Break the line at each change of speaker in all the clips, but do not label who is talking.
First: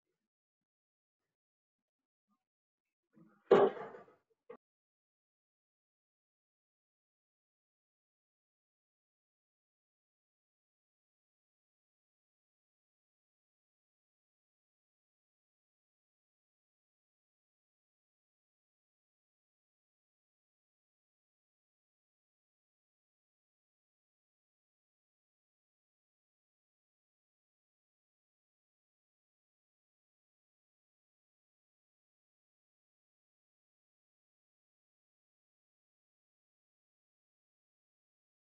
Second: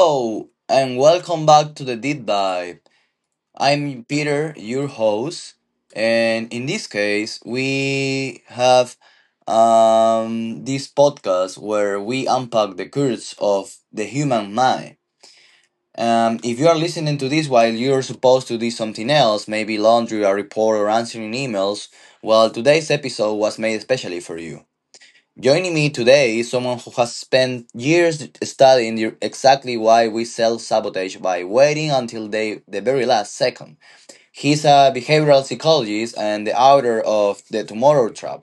Hello, and welcome back to the Deep Dive. I'm Peter, your host, and in this case, we have this podcast where we unpack the curse of the human mind. If you are listening to this while you're supposed to do something else, maybe laundry, a report, or answering emails, well, today's episode was made especially for you. Joining me today is someone who has spent years studying exactly why we self sabotage by waiting until they, the very last second. He's a behavioral psychologist and the author of The Tomorrow Trap.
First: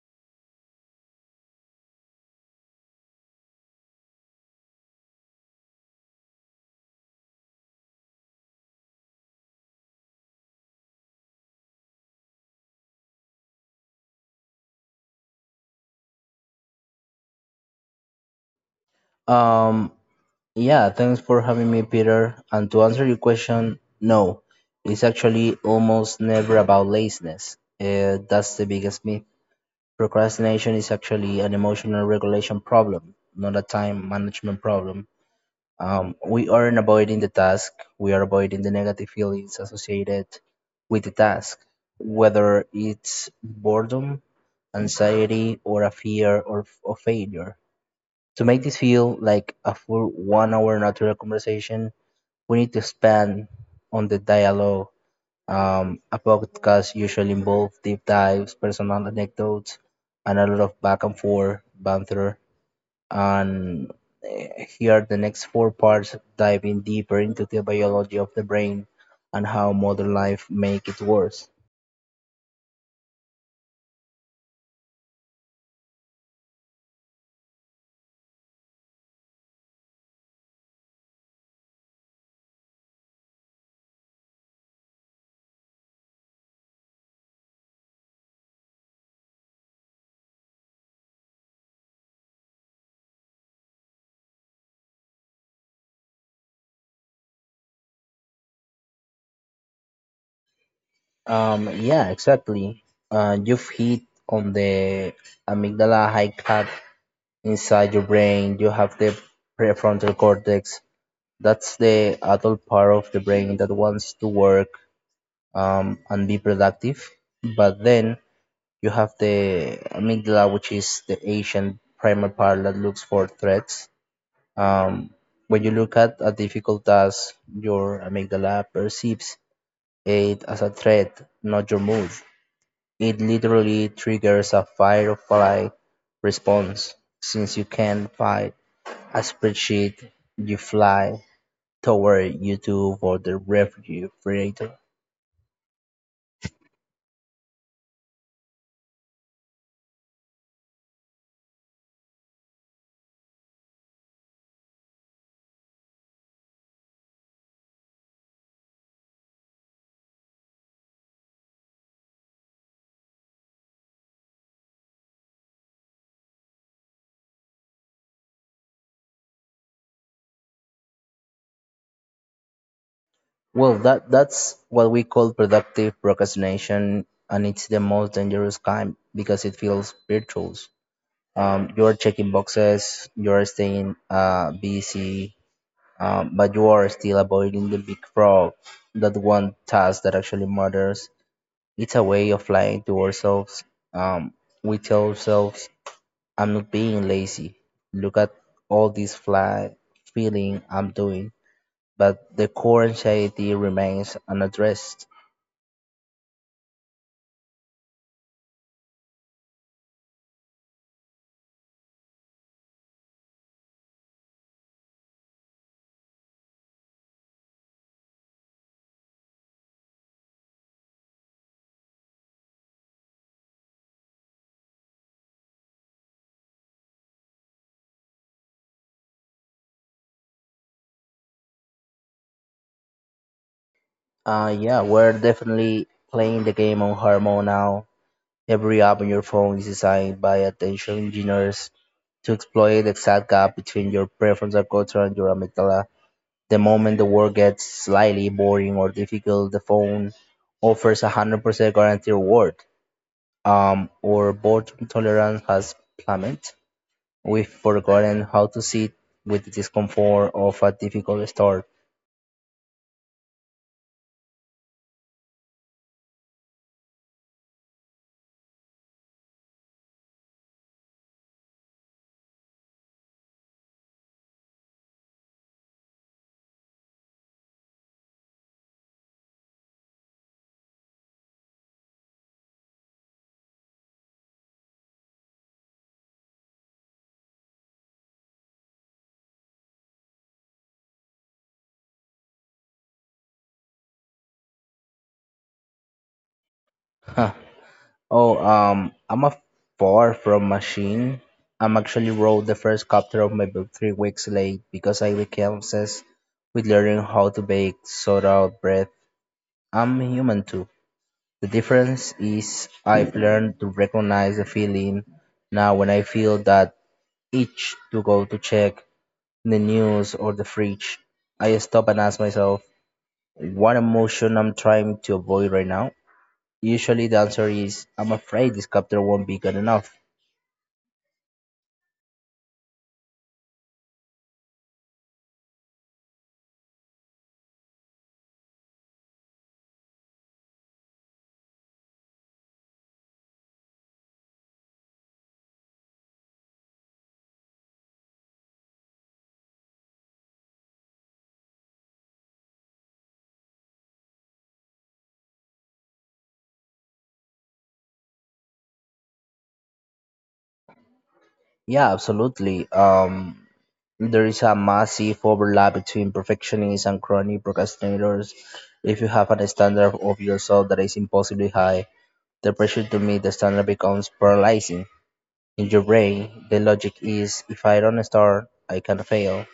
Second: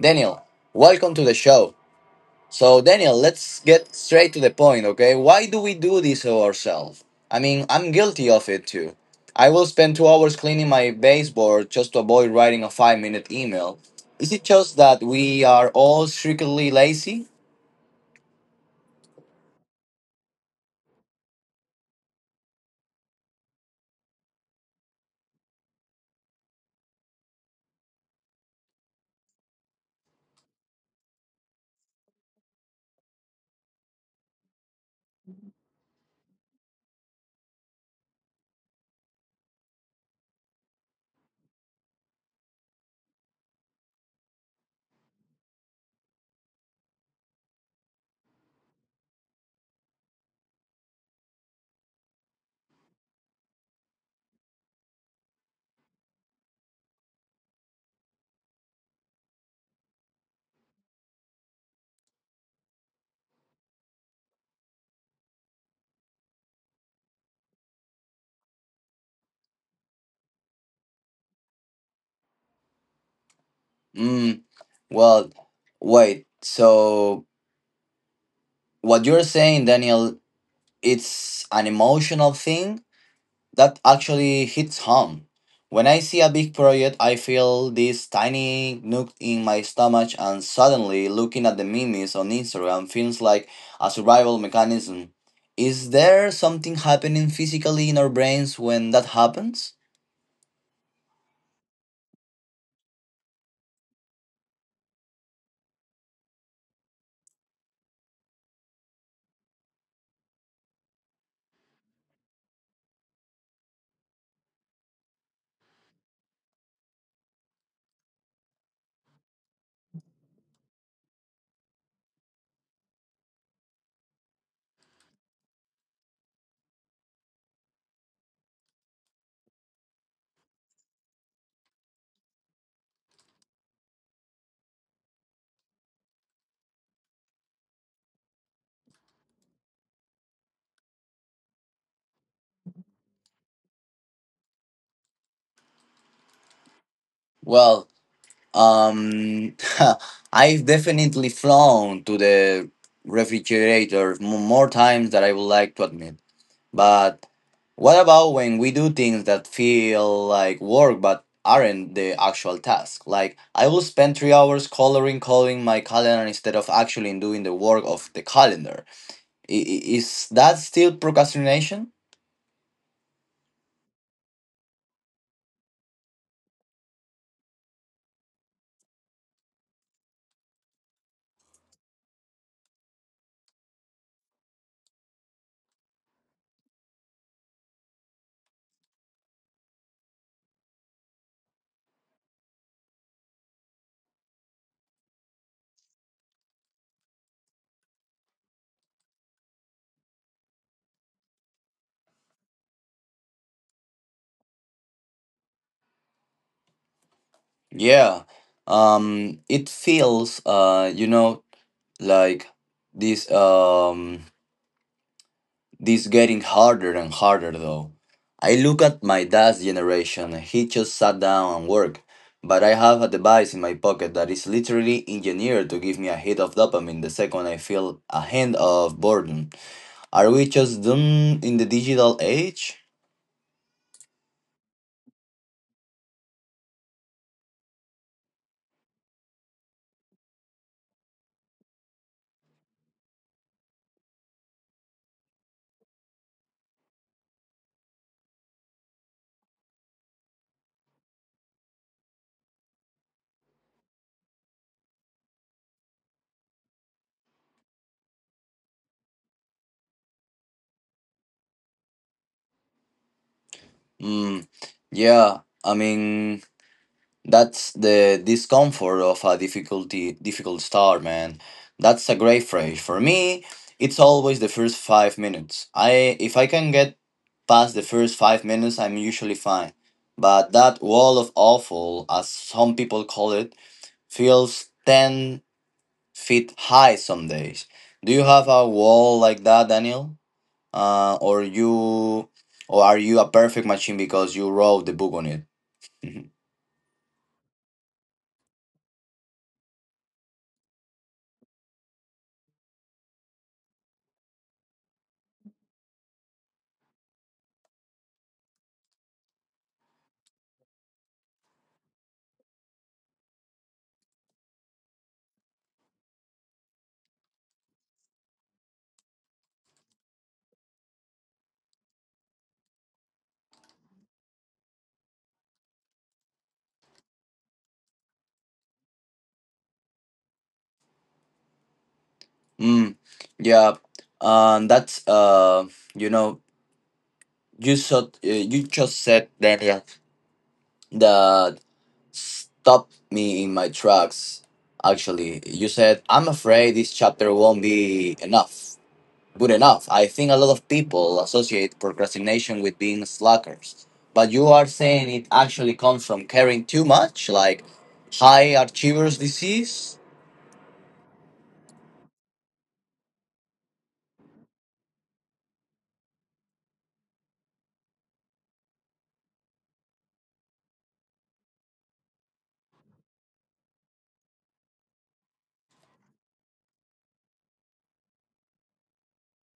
Daniel, welcome to the show. So, Daniel, let's get straight to the point, okay? Why do we do this to ourselves? I mean, I'm guilty of it too. I will spend 2 hours cleaning my baseboard just to avoid writing a 5 minute email. Is it just that we are all strictly lazy?
Um, yeah, thanks for having me, Peter. And to answer your question, no, it's actually almost never about laziness. That's the biggest myth. Procrastination is actually an emotional regulation problem, not a time management problem. We aren't avoiding the task, we are avoiding the negative feelings associated with the task, whether it's boredom, anxiety, or a fear or of failure. To make this feel like a full one-hour natural conversation, we need to expand on the dialogue. A podcast usually involves deep dives, personal anecdotes, and a lot of back and forth banter. And here are the next four parts diving deeper into the biology of the brain and how modern life make it worse.
Mm, well, wait. So, what you're saying, Daniel, it's an emotional thing? That actually hits home. When I see a big project, I feel this tiny nook in my stomach, and suddenly looking at the memes on Instagram feels like a survival mechanism. Is there something happening physically in our brains when that happens?
Yeah, exactly. You've hit on the amygdala high cut. Inside your brain you have the prefrontal cortex. That's the adult part of the brain that wants to work and be productive. But then you have the amygdala, which is the ancient primal part that looks for threats. Um, when you look at a difficult task, your amygdala perceives it as a threat, not your mood. It literally triggers a fight or flight response, since you can't fight a spreadsheet you fly toward, you do for the refrigerator.
Well, um, I've definitely flown to the refrigerator more times than I would like to admit. But what about when we do things that feel like work but aren't the actual task? Like, I will spend 3 hours coloring my calendar instead of actually doing the work of the calendar. Is that still procrastination?
Well, that's what we call productive procrastination, and it's the most dangerous kind because it feels virtual. You are checking boxes, you are staying busy, but you are still avoiding the big frog, that one task that actually matters. It's a way of lying to ourselves. Um, we tell ourselves I'm not being lazy. Look at all this fly feeling I'm doing. But the core anxiety remains unaddressed.
Yeah. It feels, like this. This getting harder and harder though. I look at my dad's generation, he just sat down and worked. But I have a device in my pocket that is literally engineered to give me a hit of dopamine the second I feel a hint of boredom. Are we just doomed in the digital age?
Yeah, we're definitely playing the game on hormone now. Every app on your phone is designed by attention engineers to exploit the exact gap between your prefrontal cortex and your amygdala. The moment the work gets slightly boring or difficult, the phone offers a 100% guaranteed reward. Or boredom tolerance has plummeted. We've forgotten how to sit with the discomfort of a difficult start.
Mm, yeah, I mean, that's the discomfort of a difficult start, man. That's a great phrase. For me, it's always the first 5 minutes. I If I can get past the first 5 minutes, I'm usually fine. But that wall of awful, as some people call it, feels 10 feet high some days. Do you have a wall like that, Daniel? Uh, or you, or are you a perfect machine because you wrote the book on it? Mm-hmm.
Huh. Oh, I'm a far from machine. I'm actually wrote the first chapter of my book 3 weeks late because I became obsessed with learning how to bake soda bread. I'm human too. The difference is I've learned to recognize the feeling now when I feel that itch to go to check the news or the fridge. I stop and ask myself, what emotion I'm trying to avoid right now? Usually the answer is I'm afraid this chapter won't be good enough.
Mm, yeah, that's you know, you said you just said Daniel. Yeah, that stopped me in my tracks. Actually, you said I'm afraid this chapter won't be enough, good enough. I think a lot of people associate procrastination with being slackers, but you are saying it actually comes from caring too much, like high achievers disease.
Yeah, absolutely. There is a massive overlap between perfectionists and chronic procrastinators. If you have a standard of yourself that is impossibly high, the pressure to meet the standard becomes paralyzing. In your brain, the logic is if I don't start, I can fail.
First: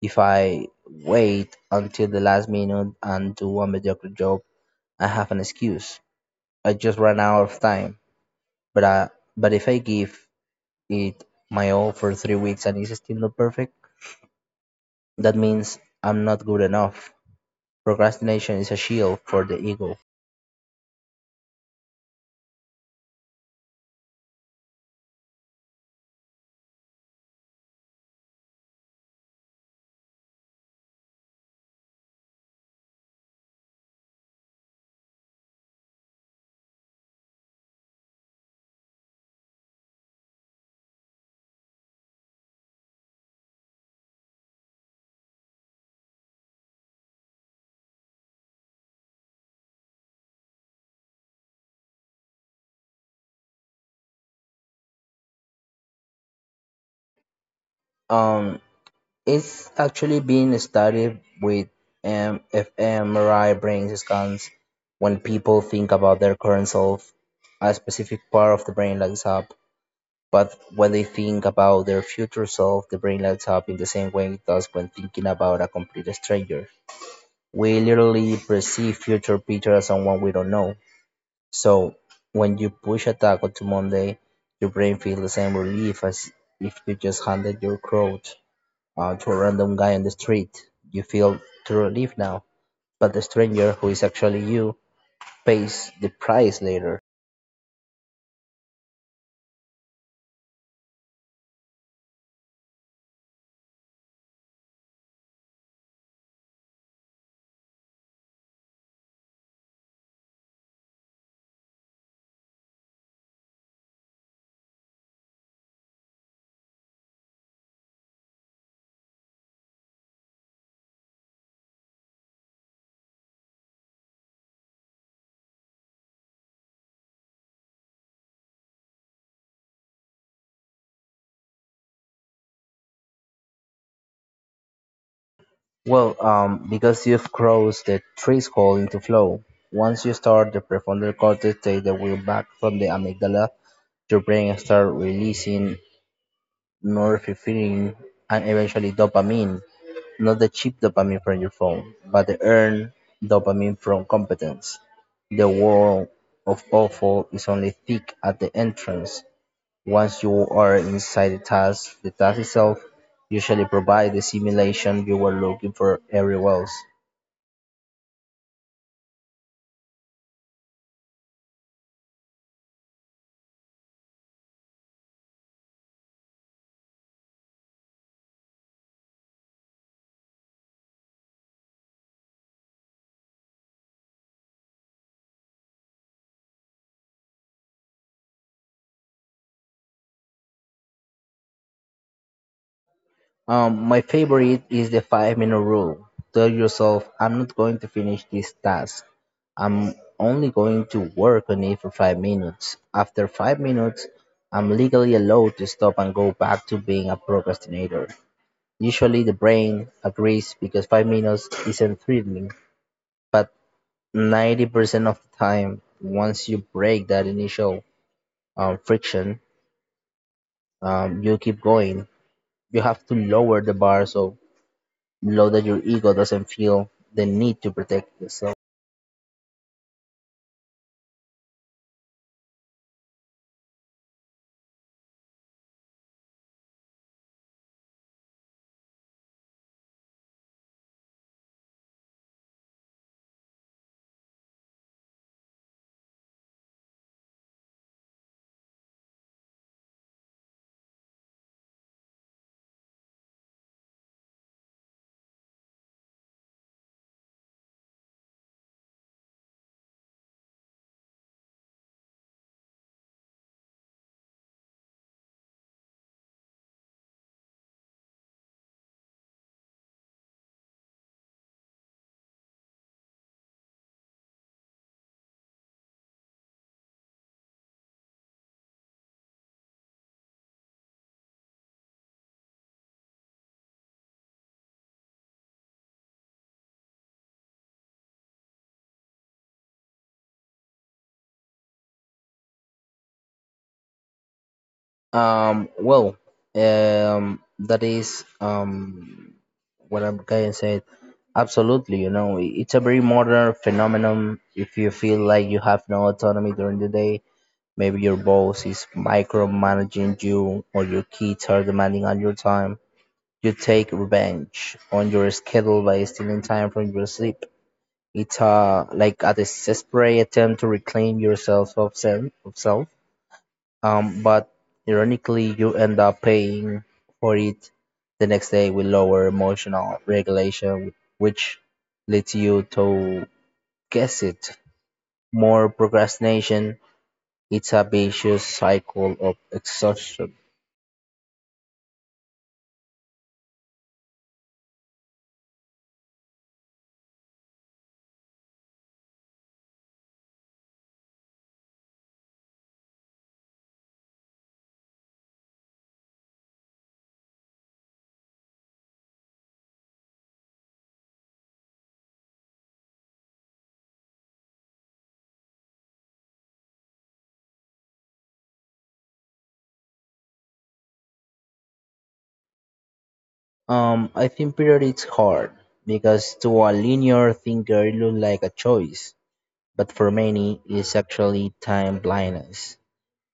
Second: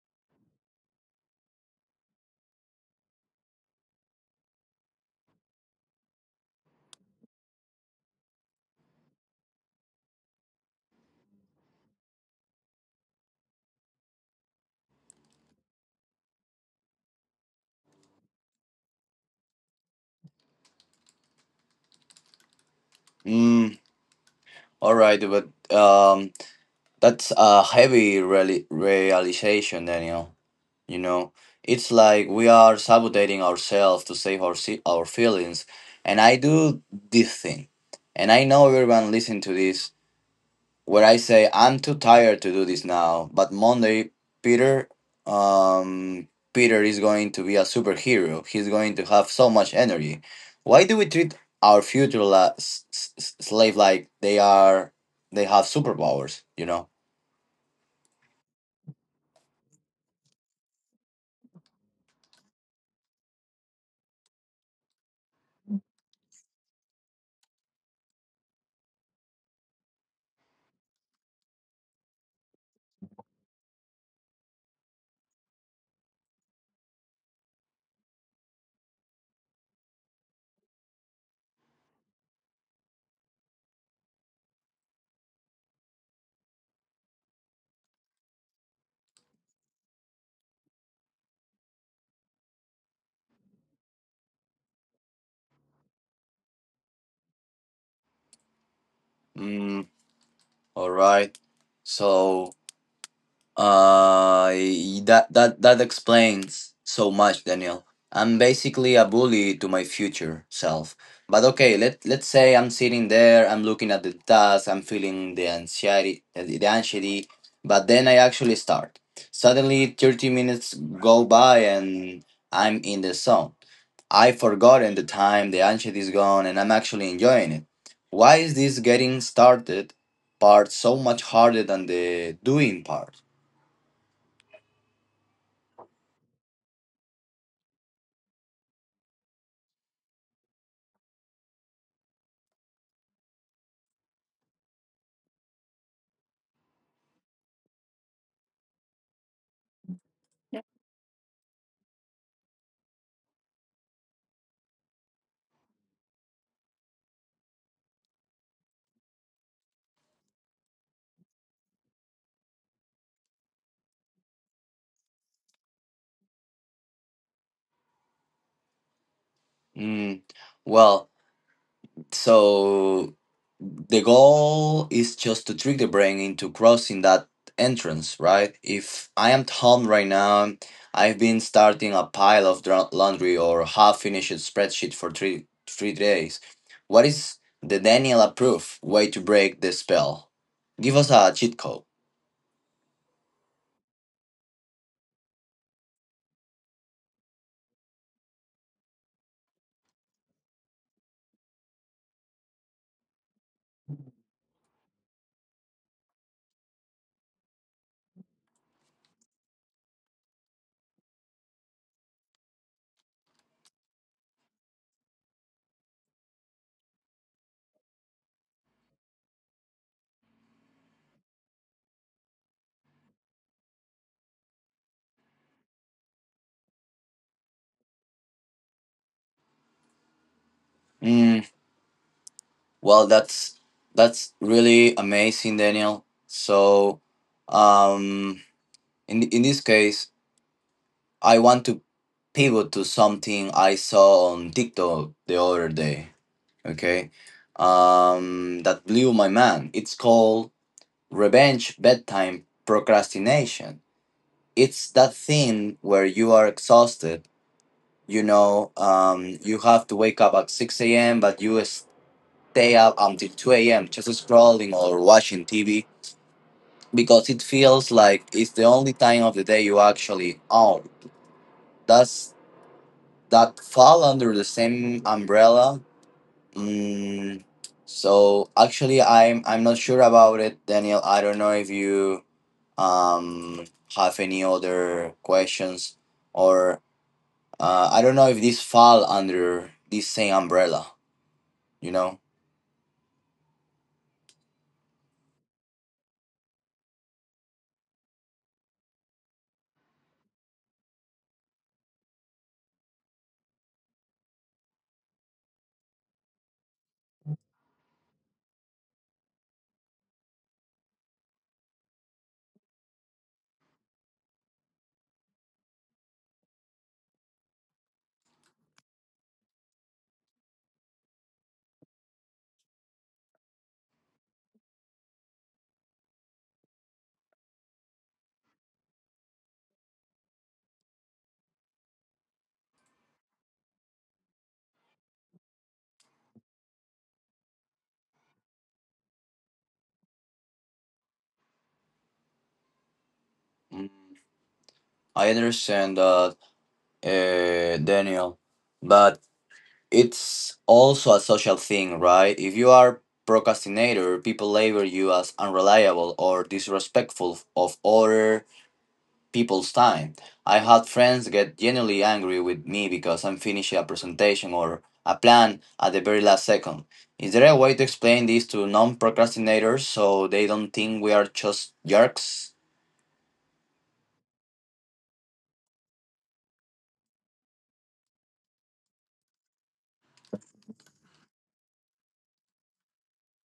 If I wait until the last minute and do a mediocre job, I have an excuse. I just ran out of time, but I, but if I give it my all for 3 weeks and it's still not perfect, that means I'm not good enough. Procrastination is a shield for the ego.
Mm, all right, but um. That's a heavy realization, Daniel. You know, it's like we are sabotaging ourselves to save our feelings. And I do this thing, and I know everyone listening to this, where I say I'm too tired to do this now. But Monday, Peter, um, Peter is going to be a superhero. He's going to have so much energy. Why do we treat our future slave like they are? They have superpowers, you know.
Um, it's actually been studied with MFMRI brain scans. When people think about their current self, a specific part of the brain lights up. But when they think about their future self, the brain lights up in the same way it does when thinking about a complete stranger. We literally perceive future Peter as someone we don't know. So when you push a taco to Monday, your brain feels the same relief as if you just handed your coat to a random guy on the street. You feel true relief now, but the stranger who is actually you pays the price later.
All right. So uh, that explains so much, Daniel. I'm basically a bully to my future self. But okay, let's say I'm sitting there, I'm looking at the task, I'm feeling the anxiety, the anxiety. But then I actually start. Suddenly, 30 minutes go by, and I'm in the zone. I've forgotten the time, the anxiety is gone, and I'm actually enjoying it. Why is this getting started part so much harder than the doing part?
Well, because you've crossed the threshold into flow. Once you start the prefrontal cortex, take the wheel back from the amygdala, your brain starts releasing norepinephrine, and eventually dopamine, not the cheap dopamine from your phone, but the earned dopamine from competence. The wall of awful is only thick at the entrance. Once you are inside the task itself usually provides the simulation you were looking for everywhere else.
Mm, well, so the goal is just to trick the brain into crossing that entrance, right? If I am at home right now, I've been starting a pile of laundry or half-finished spreadsheet for three days. What is the Daniel approved way to break the spell? Give us a cheat code.
My favorite is the 5 minute rule. Tell yourself, I'm not going to finish this task. I'm only going to work on it for 5 minutes. After 5 minutes, I'm legally allowed to stop and go back to being a procrastinator. Usually, the brain agrees because 5 minutes isn't thrilling, but 90% of the time, once you break that initial friction, you keep going. You have to lower the bar so below that your ego doesn't feel the need to protect yourself.
Mm, well, that's really amazing, Daniel. So, um, in this case. I want to pivot to something I saw on TikTok the other day. Okay, that blew my mind. It's called revenge bedtime procrastination. It's that thing where you are exhausted. You know, you have to wake up at six a.m., but you stay up until two a.m. just scrolling or watching TV because it feels like it's the only time of the day you actually own. That's that fall under the same umbrella. Mm, so actually, I'm not sure about it, Daniel. I don't know if you um have any other questions or I don't know if this fall under this same umbrella. You know,
Well, that is what I'm kind of saying. Absolutely, you know, it's a very modern phenomenon. If you feel like you have no autonomy during the day, maybe your boss is micromanaging you or your kids are demanding on your time. You take revenge on your schedule by stealing time from your sleep. It's like a desperate attempt to reclaim yourself of self, of self. But ironically, you end up paying for it the next day with lower emotional regulation, which leads you to guess it more procrastination. It's a vicious cycle of exhaustion.
Mm, I understand that, Daniel, but it's also a social thing, right? If you are procrastinator, people label you as unreliable or disrespectful of other people's time. I had friends get genuinely angry with me because I'm finishing a presentation or a plan at the very last second. Is there a way to explain this to non-procrastinators so they don't think we are just jerks?
I think period it's hard because to a linear thinker it looks like a choice, but for many it's actually time blindness.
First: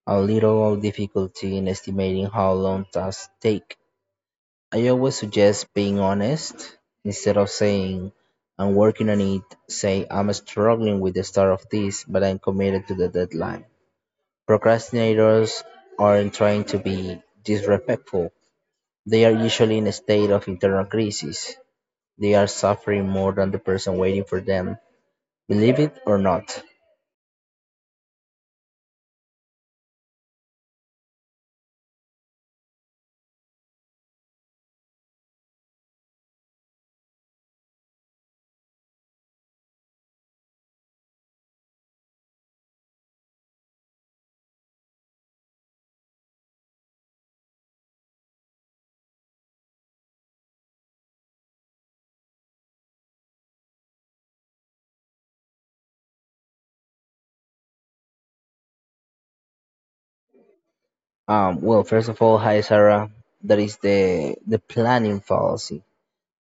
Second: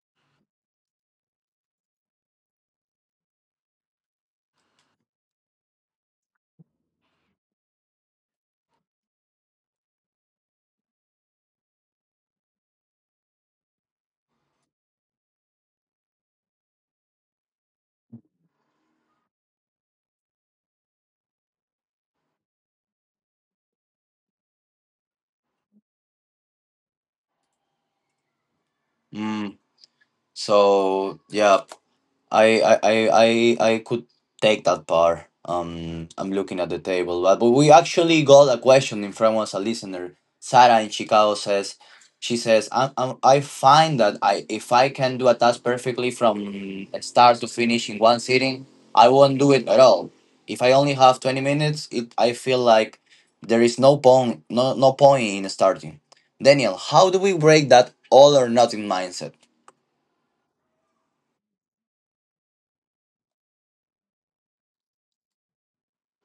A little difficulty in estimating how long tasks take. I always suggest being honest. Instead of saying, I'm working on it, say, I'm struggling with the start of this, but I'm committed to the deadline. Procrastinators aren't trying to be disrespectful. They are usually in a state of internal crisis. They are suffering more than the person waiting for them. Believe it or not.
Mm, so yeah, I I I I I could take that part. I'm looking at the table, but we actually got a question in front of us. A listener, Sarah in Chicago says, I am I find that I if I can do a task perfectly from start to finish in one sitting, I won't do it at all. If I only have 20 minutes, it I feel like there is no point in starting. Daniel, how do we break that all or nothing mindset?
Well, first of all, hi Sarah. That is the planning fallacy.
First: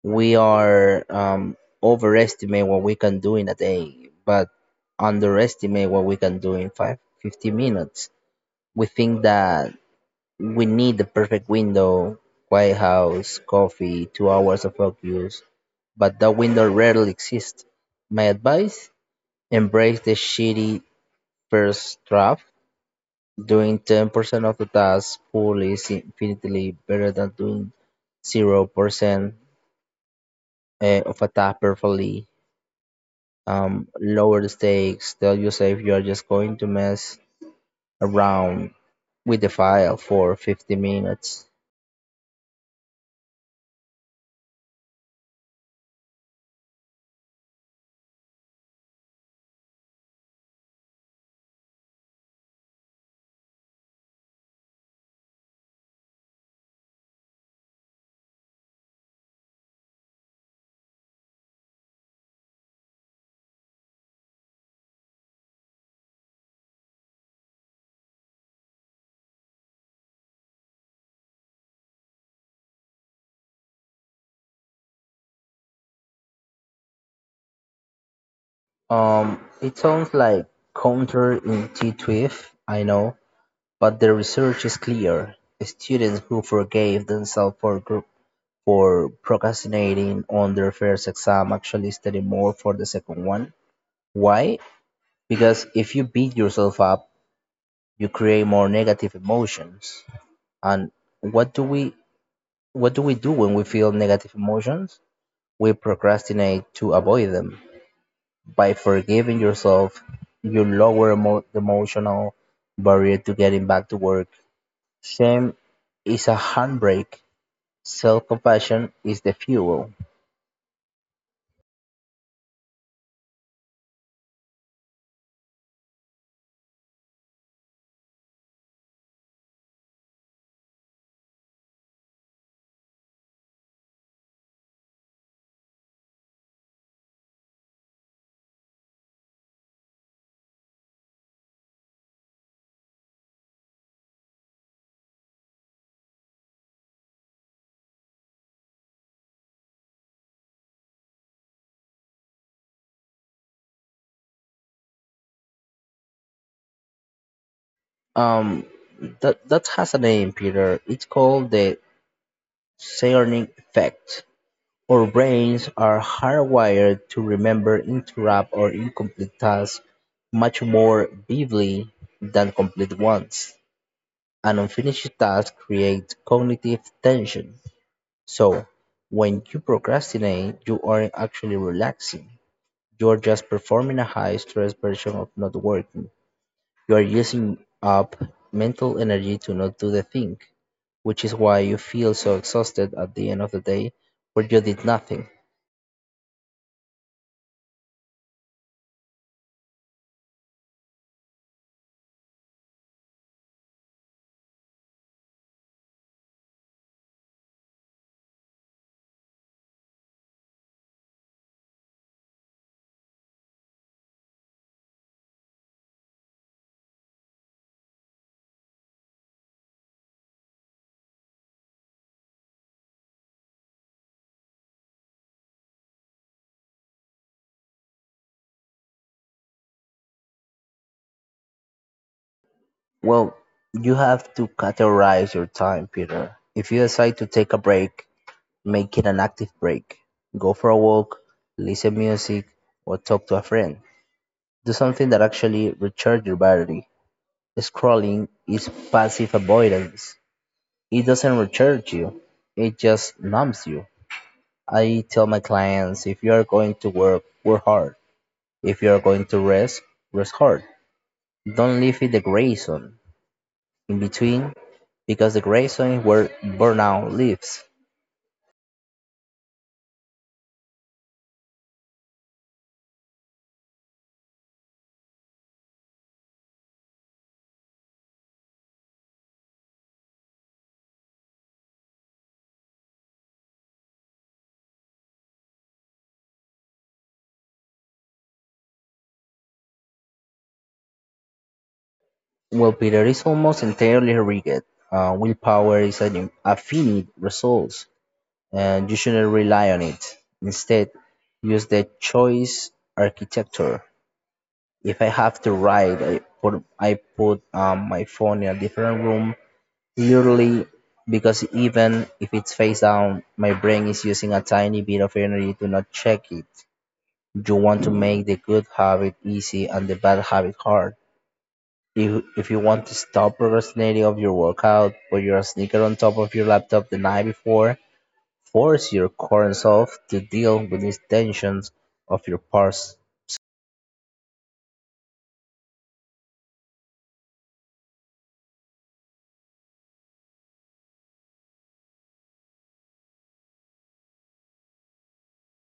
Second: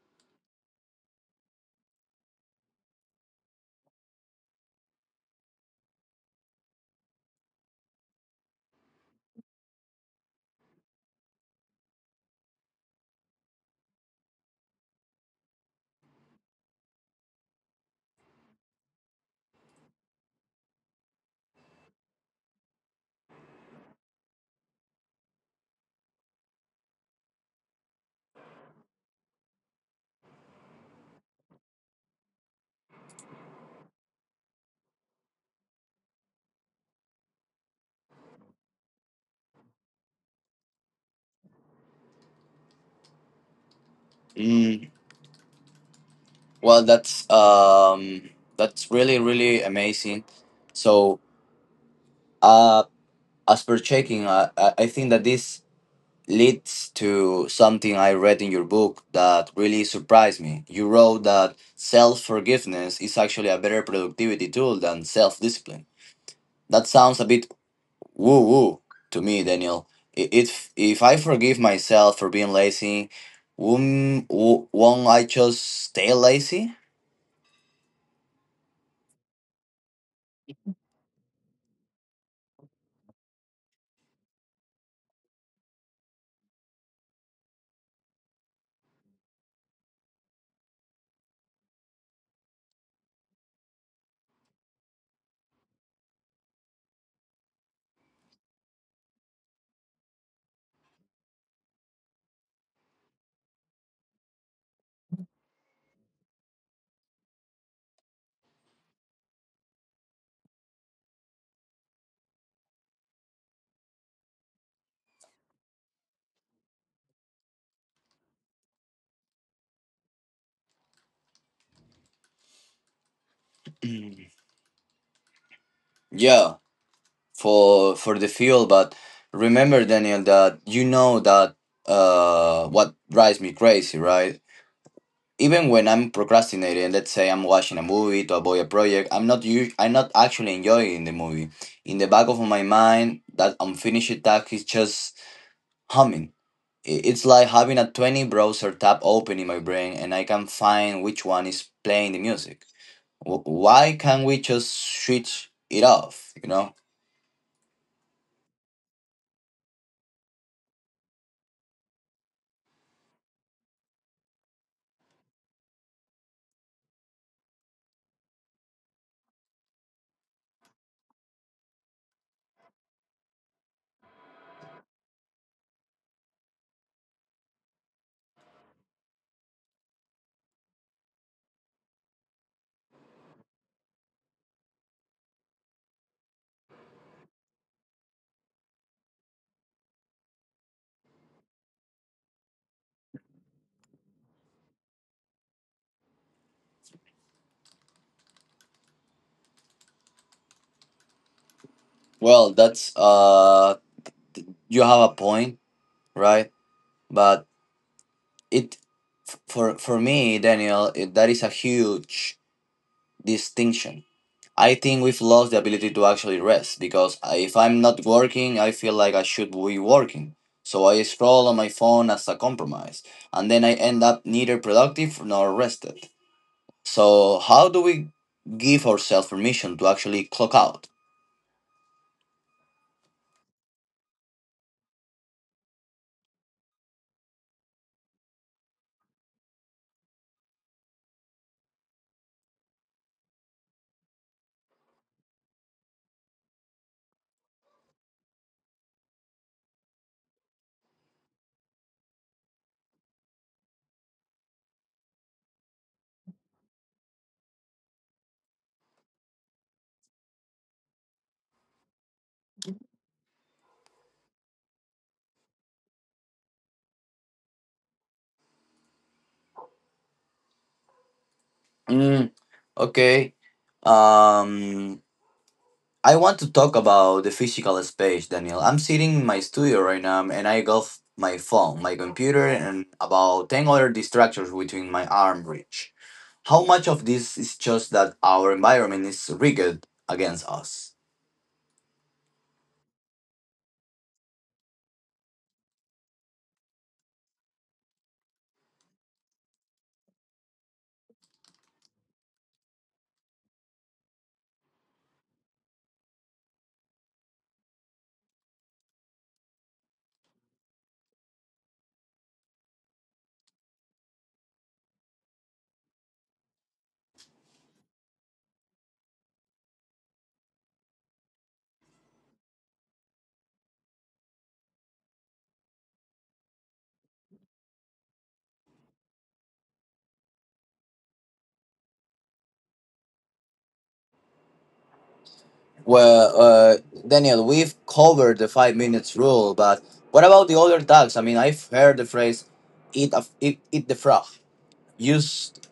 We are overestimate what we can do in a day, but underestimate what we can do in five, 15 minutes. We think that we need the perfect window, White House, coffee, 2 hours of focus, but that window rarely exists. My advice embrace the shitty first draft. Doing 10% of the task full is infinitely better than doing 0% of a task perfectly, lower stakes. Tell yourself you are just going to mess around with the file for 50 minutes.
Mm, Well, that's really really amazing. So, uh, as per checking, I think that this leads to something I read in your book that really surprised me. You wrote that self forgiveness is actually a better productivity tool than self discipline. That sounds a bit woo woo to me, Daniel. If I forgive myself for being lazy, won't won't I just stay lazy?
It sounds like counterintuitive, I know, but the research is clear. Students who forgave themselves for group for procrastinating on their first exam actually study more for the second one. Why? Because if you beat yourself up, you create more negative emotions. And what do we what do we do when we feel negative emotions? We procrastinate to avoid them. By forgiving yourself, you lower the emotional barrier to getting back to work. Shame is a handbrake. Self compassion is the fuel.
Yeah, for the fuel. But remember, Daniel, that you know that what drives me crazy, right? Even when I'm procrastinating, let's say I'm watching a movie to avoid a project, I'm not you. I'm not actually enjoying the movie. In the back of my mind, that unfinished task is just humming. It's like having a 20 browser tab open in my brain, and I can find which one is playing the music. Why can't we just switch it off? You know.
Um, that that has a name, Peter. It's called the Sarnik effect. Our brains are hardwired to remember interrupt or incomplete tasks much more vividly than complete ones. An unfinished task creates cognitive tension. So, when you procrastinate, you aren't actually relaxing. You're just performing a high stress version of not working. You are using up mental energy to not do the thing, which is why you feel so exhausted at the end of the day where you did nothing.
Well, that's you have a point, right? But it f- for me, Daniel, that is a huge distinction. I think we've lost the ability to actually rest because if I'm not working, I feel like I should be working. So I scroll on my phone as a compromise, and then I end up neither productive nor rested. So how do we give ourselves permission to actually clock out?
Well, you have to categorize your time, Peter. If you decide to take a break, make it an active break. Go for a walk, listen music, or talk to a friend. Do something that actually recharges your battery. Scrolling is passive avoidance. It doesn't recharge you, it just numbs you. I tell my clients if you are going to work, work hard. If you are going to rest, rest hard. Don't live in the gray zone. In between, because the grazon is where burnout lives.
Mm, okay. Um, I want to talk about the physical space, Daniel. I'm sitting in my studio right now and I got my phone, my computer, and about 10 other distractions within my arm reach. How much of this is just that our environment is rigged against us?
Well, Peter is almost entirely rigged. Willpower is an affinite resource, and you shouldn't rely on it. Instead, use the choice architecture. If I have to write, I put my phone in a different room, literally, because even if it's face down, my brain is using a tiny bit of energy to not check it. You want to make the good habit easy and the bad habit hard. If you want to stop procrastinating of your workout, put your sneaker on top of your laptop the night before, force your current self to deal with these tensions of your past.
Well, Daniel, we've covered the 5 minutes rule, but what about the other tags? I mean, I've heard the phrase eat the frog" used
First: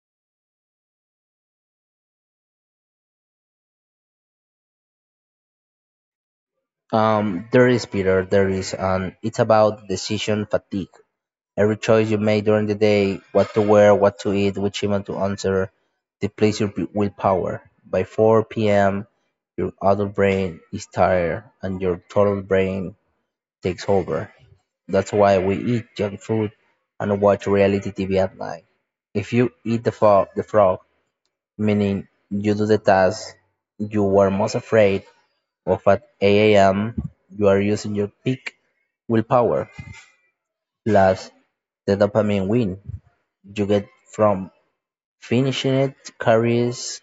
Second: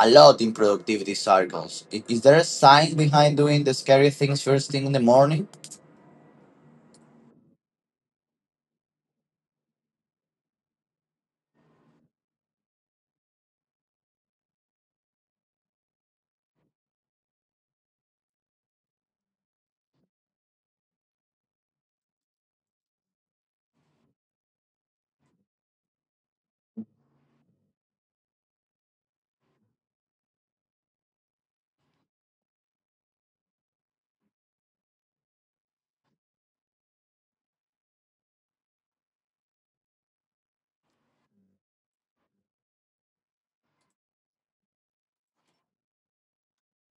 a lot in productivity circles. Is there a science behind doing the scary things first thing in the morning?
There is Peter, there is, and it's about decision fatigue. Every choice you make during the day, what to wear, what to eat, which email to answer, depletes your willpower. By 4 p.m., your adult brain is tired and your toddler brain takes over. That's why we eat junk food and watch reality TV at night. If you eat the frog, meaning you do the task you were most afraid of at 8 a.m., you are using your peak willpower plus the dopamine win you get from finishing it carries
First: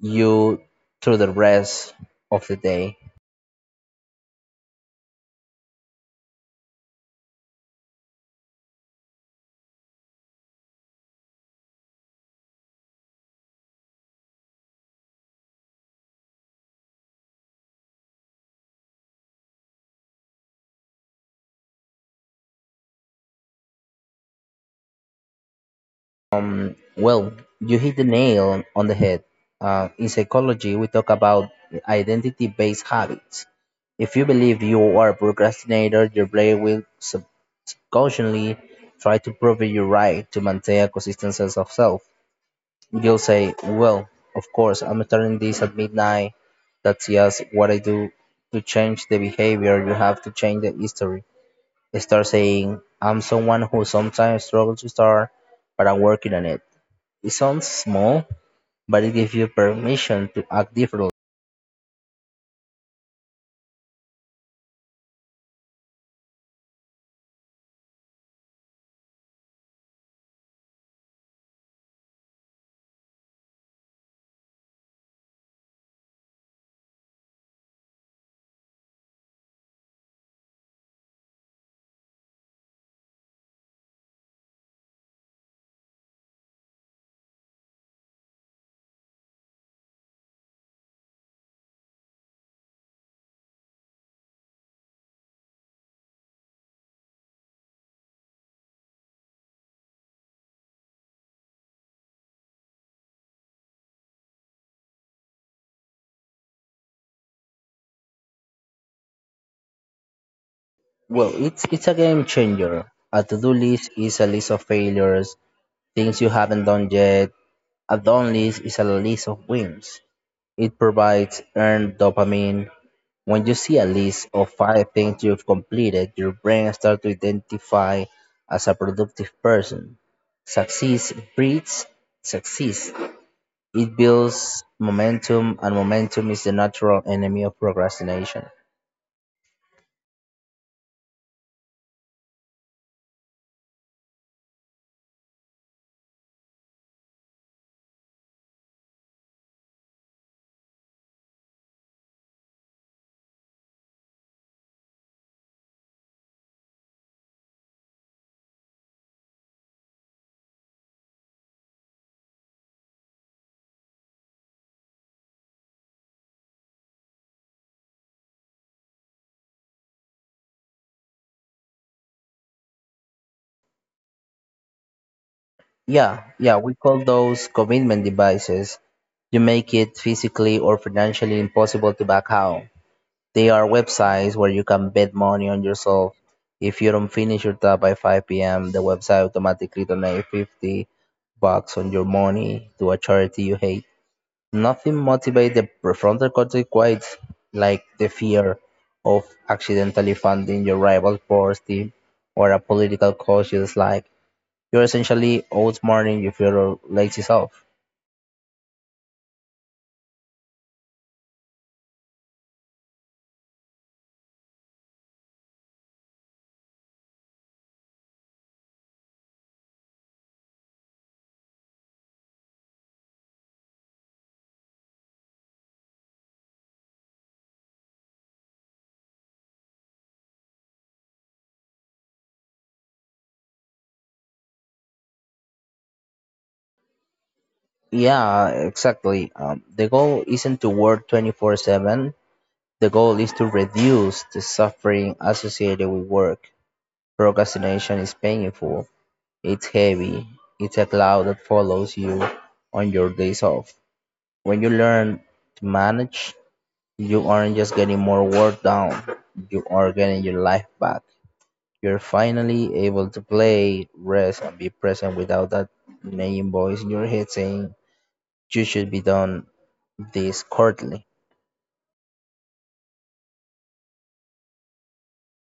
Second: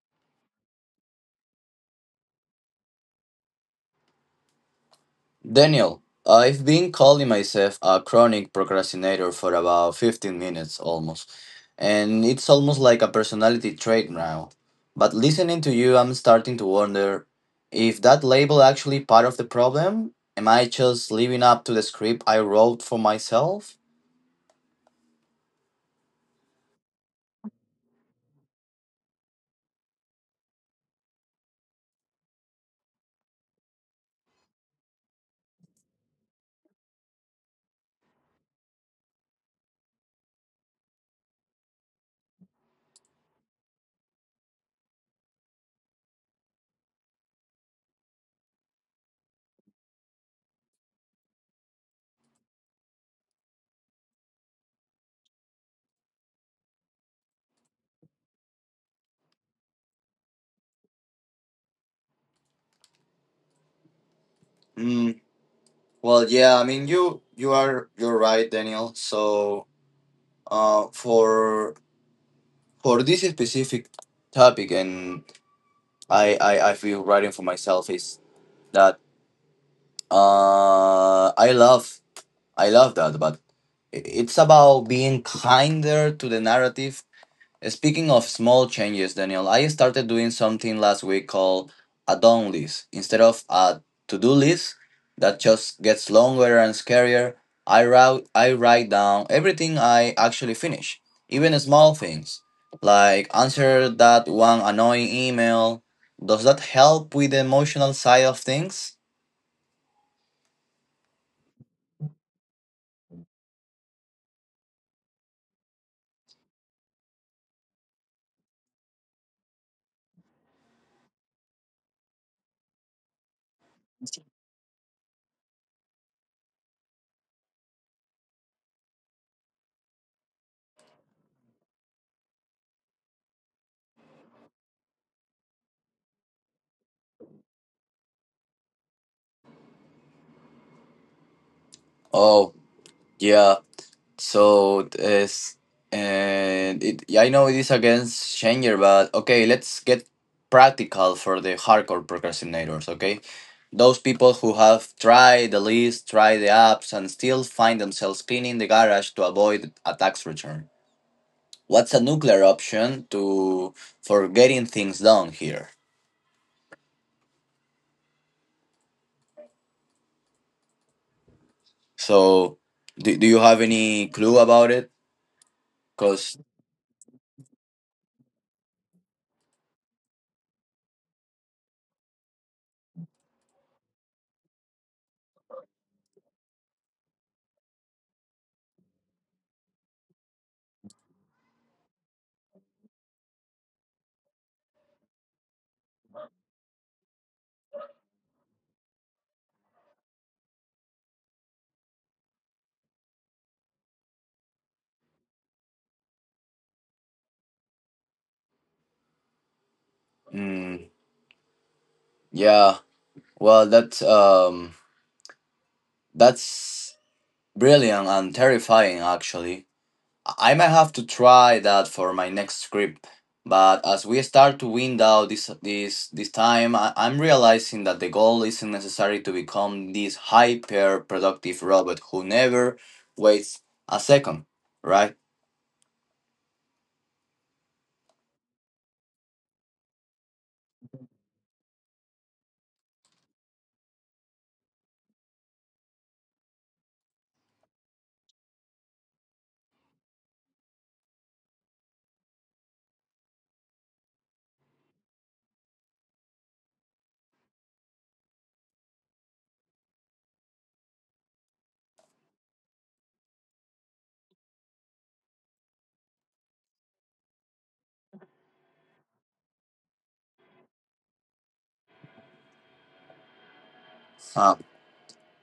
you through the rest of the day.
Daniel, I've been calling myself a chronic procrastinator for about 15 minutes almost, and it's almost like a personality trait now. But listening to you, I'm starting to wonder if that label actually part of the problem? Am I just living up to the script I wrote for myself?
Mm, well, you hit the nail on the head. In psychology, we talk about identity based habits. If you believe you are a procrastinator, your brain will subconsciously try to prove you right to maintain a consistent sense of self. You'll say, well, of course, I'm turning this at midnight. That's just what I do. To change the behavior, you have to change the history. Start saying, I'm someone who sometimes struggles to start, but I'm working on it. It sounds small, but it gives you permission to act differently.
Mm, well, yeah, I mean, you are you're right, Daniel. So Uh, for for this specific topic, and I feel writing for myself is that I love that, but it's about being kinder to the narrative. Speaking of small changes, Daniel, I started doing something last week called a done list. Instead of a to do list that just gets longer and scarier, I write down everything I actually finish, even small things like answer that one annoying email. Does that help with the emotional side of things?
Well, it's a game changer. A to do list is a list of failures, things you haven't done yet. A done list is a list of wins. It provides earned dopamine. When you see a list of five things you've completed, your brain starts to identify as a productive person. Success breeds success. It builds momentum, and momentum is the natural enemy of procrastination.
Oh, yeah. So it's and it yeah, I know it is against Schenger, but okay, let's get practical for the hardcore procrastinators, okay? Those people who have tried the list, tried the apps, and still find themselves cleaning the garage to avoid a tax return. What's a nuclear option to for getting things done here? So, do you have any clue about it?
Yeah,
Cause,
yeah, we call those commitment devices. You make it physically or financially impossible to back out. They are websites where you can bet money on yourself. If you don't finish your tab by 5 p.m., the website automatically donates $50 on your money to a charity you hate. Nothing motivates the prefrontal cortex quite like the fear of accidentally funding your rival sports team or a political cause you dislike. You're essentially outsmarting your fellow lazy self.
mm, yeah, well, that's brilliant and terrifying, actually. I might have to try that for my next script. But as we start to wind out this time, I'm realizing that the goal isn't necessary to become this hyper productive robot who never waits a second, right?
Yeah, exactly. The goal isn't to work 24/7. The goal is to reduce the suffering associated with work. Procrastination is painful, it's heavy, it's a cloud that follows you on your days off. When you learn to manage, you aren't just getting more work done, you are getting your life back. You're finally able to play, rest, and be present without that nagging voice in your head saying, you should be done this currently.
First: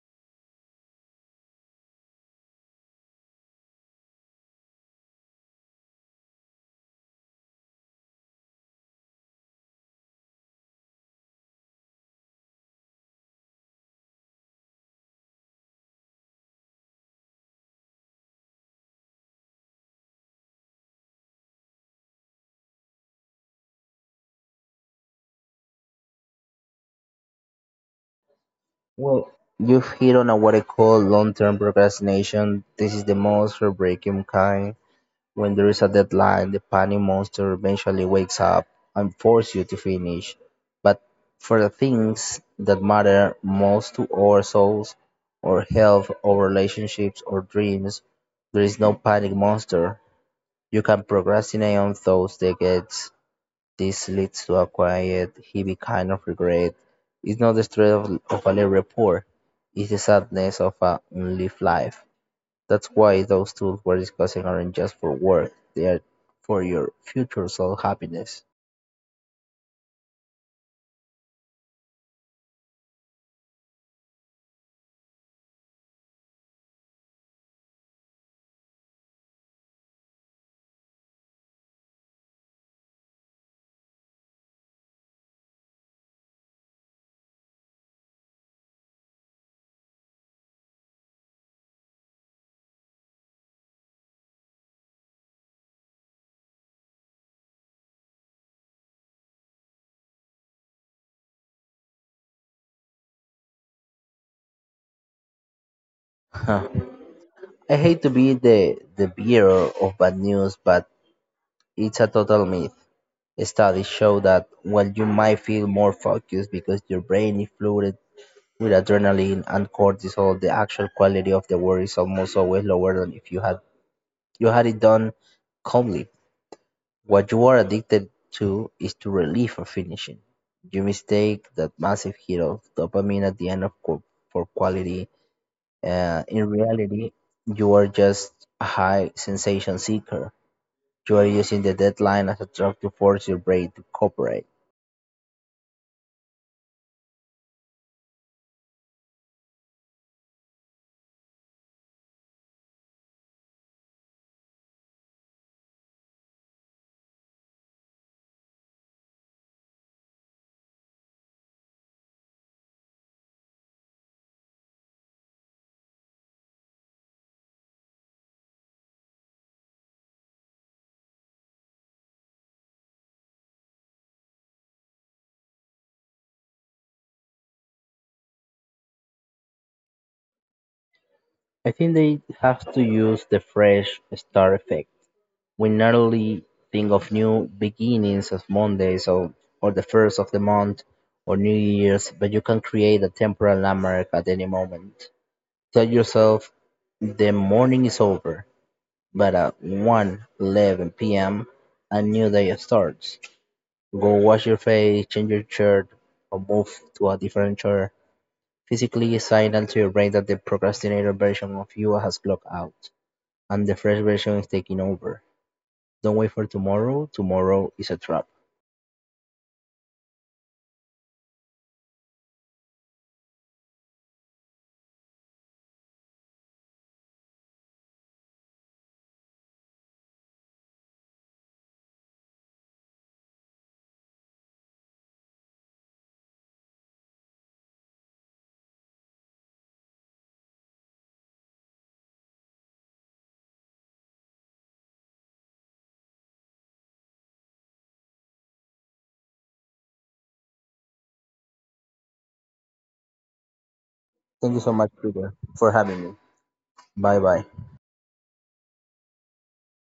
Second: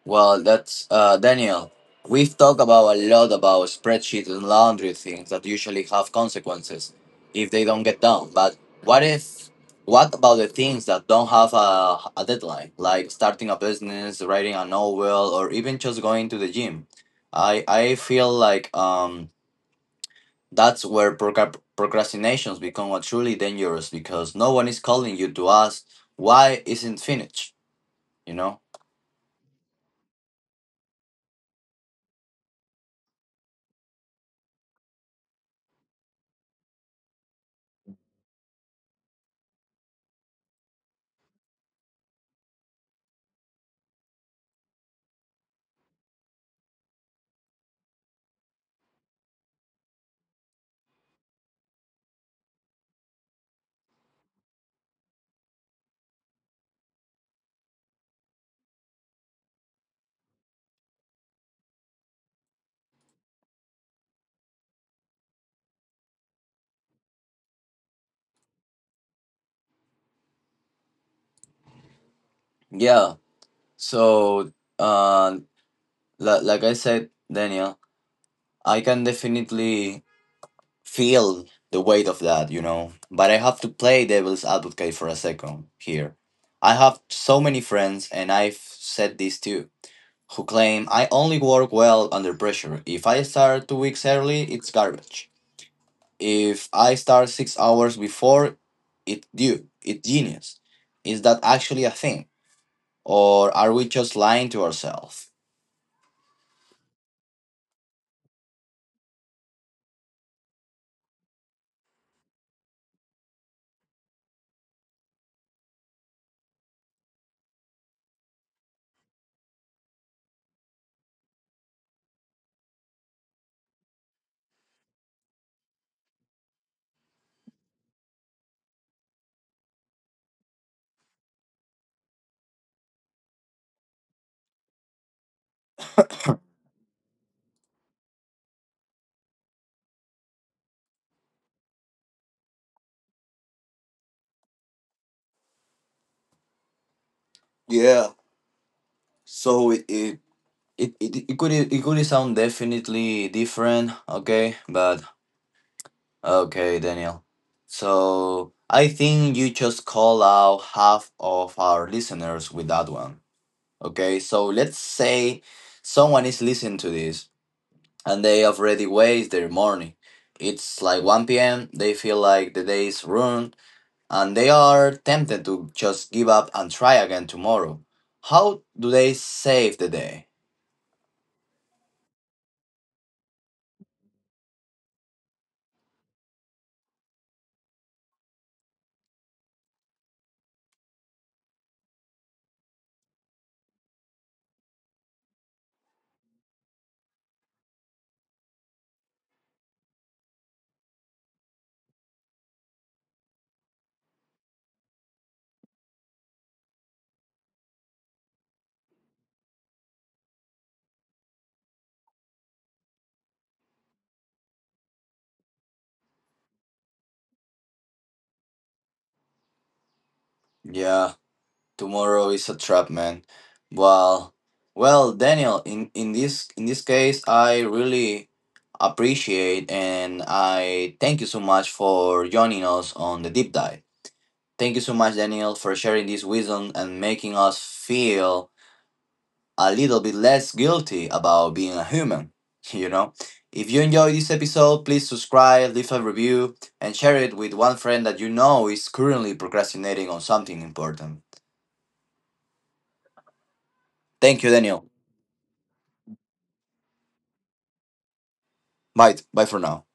Well, that's Daniel. We've talked about a lot about spreadsheets and laundry things that usually have consequences if they don't get done. But what if? What about the things that don't have a deadline, like starting a business, writing a novel, or even just going to the gym? I feel like that's where procrastinations become a truly dangerous because no one is calling you to ask why isn't finished. You know?
Well, you've hit on a what I call long-term procrastination. This is the most heartbreaking kind. When there is a deadline, the panic monster eventually wakes up and forces you to finish. But for the things that matter most to our souls, our health, our relationships, or dreams, there is no panic monster. You can procrastinate on those decades. This leads to a quiet, heavy kind of regret. It's not the stress of a late report, it's the sadness of a unlived life. That's why those tools we're discussing aren't just for work, they are for your future soul happiness.
Yeah. So. Uh, like I said, Daniel, I can definitely feel the weight of that, you know. But I have to play devil's advocate for a second here. I have so many friends, and I've said this too, who claim I only work well under pressure. If I start 2 weeks early, it's garbage. If I start 6 hours before, it's due. It's genius. Is that actually a thing? Or are we just lying to ourselves?
I hate to be the bearer of bad news, but it's a total myth. Studies show that while you might feel more focused because your brain is flooded with adrenaline and cortisol, the actual quality of the work is almost always lower than if you had it done calmly. What you are addicted to is to relief or finishing. You mistake that massive hit of dopamine at the end of for quality. In reality, you are just a high sensation seeker. You are using the deadline as a drug to force your brain to cooperate.
Yeah, so it. it it could sound definitely different, okay? But okay, Daniel. So I think you just call out half of our listeners with that one. Okay, so let's say someone is listening to this and they already waste their morning. It's like 1 p.m., they feel like the day is ruined, and they are tempted to just give up and try again tomorrow. How do they save the day?
I think they have to use the fresh start effect. We normally think of new beginnings as Mondays or the first of the month or New Year's, but you can create a temporal landmark at any moment. Tell yourself the morning is over, but at 1:11 p.m. a new day starts. Go wash your face, change your shirt, or move to a different chair. Physically signal to your brain that the procrastinator version of you has clocked out, and the fresh version is taking over. Don't wait for tomorrow, tomorrow is a trap.
Yeah. Tomorrow is a trap, man. Well, well, Daniel. In this case, I really appreciate and I thank you so much for joining us on the deep dive. Thank you so much, Daniel, for sharing this wisdom and making us feel a little bit less guilty about being a human. You know, if you enjoyed this episode, please subscribe, leave a review, and share it with one friend that you know is currently procrastinating on something important. Thank you,
Thank you so
Daniel.
much, Peter, for having me. Bye bye.
Bye. Bye for now.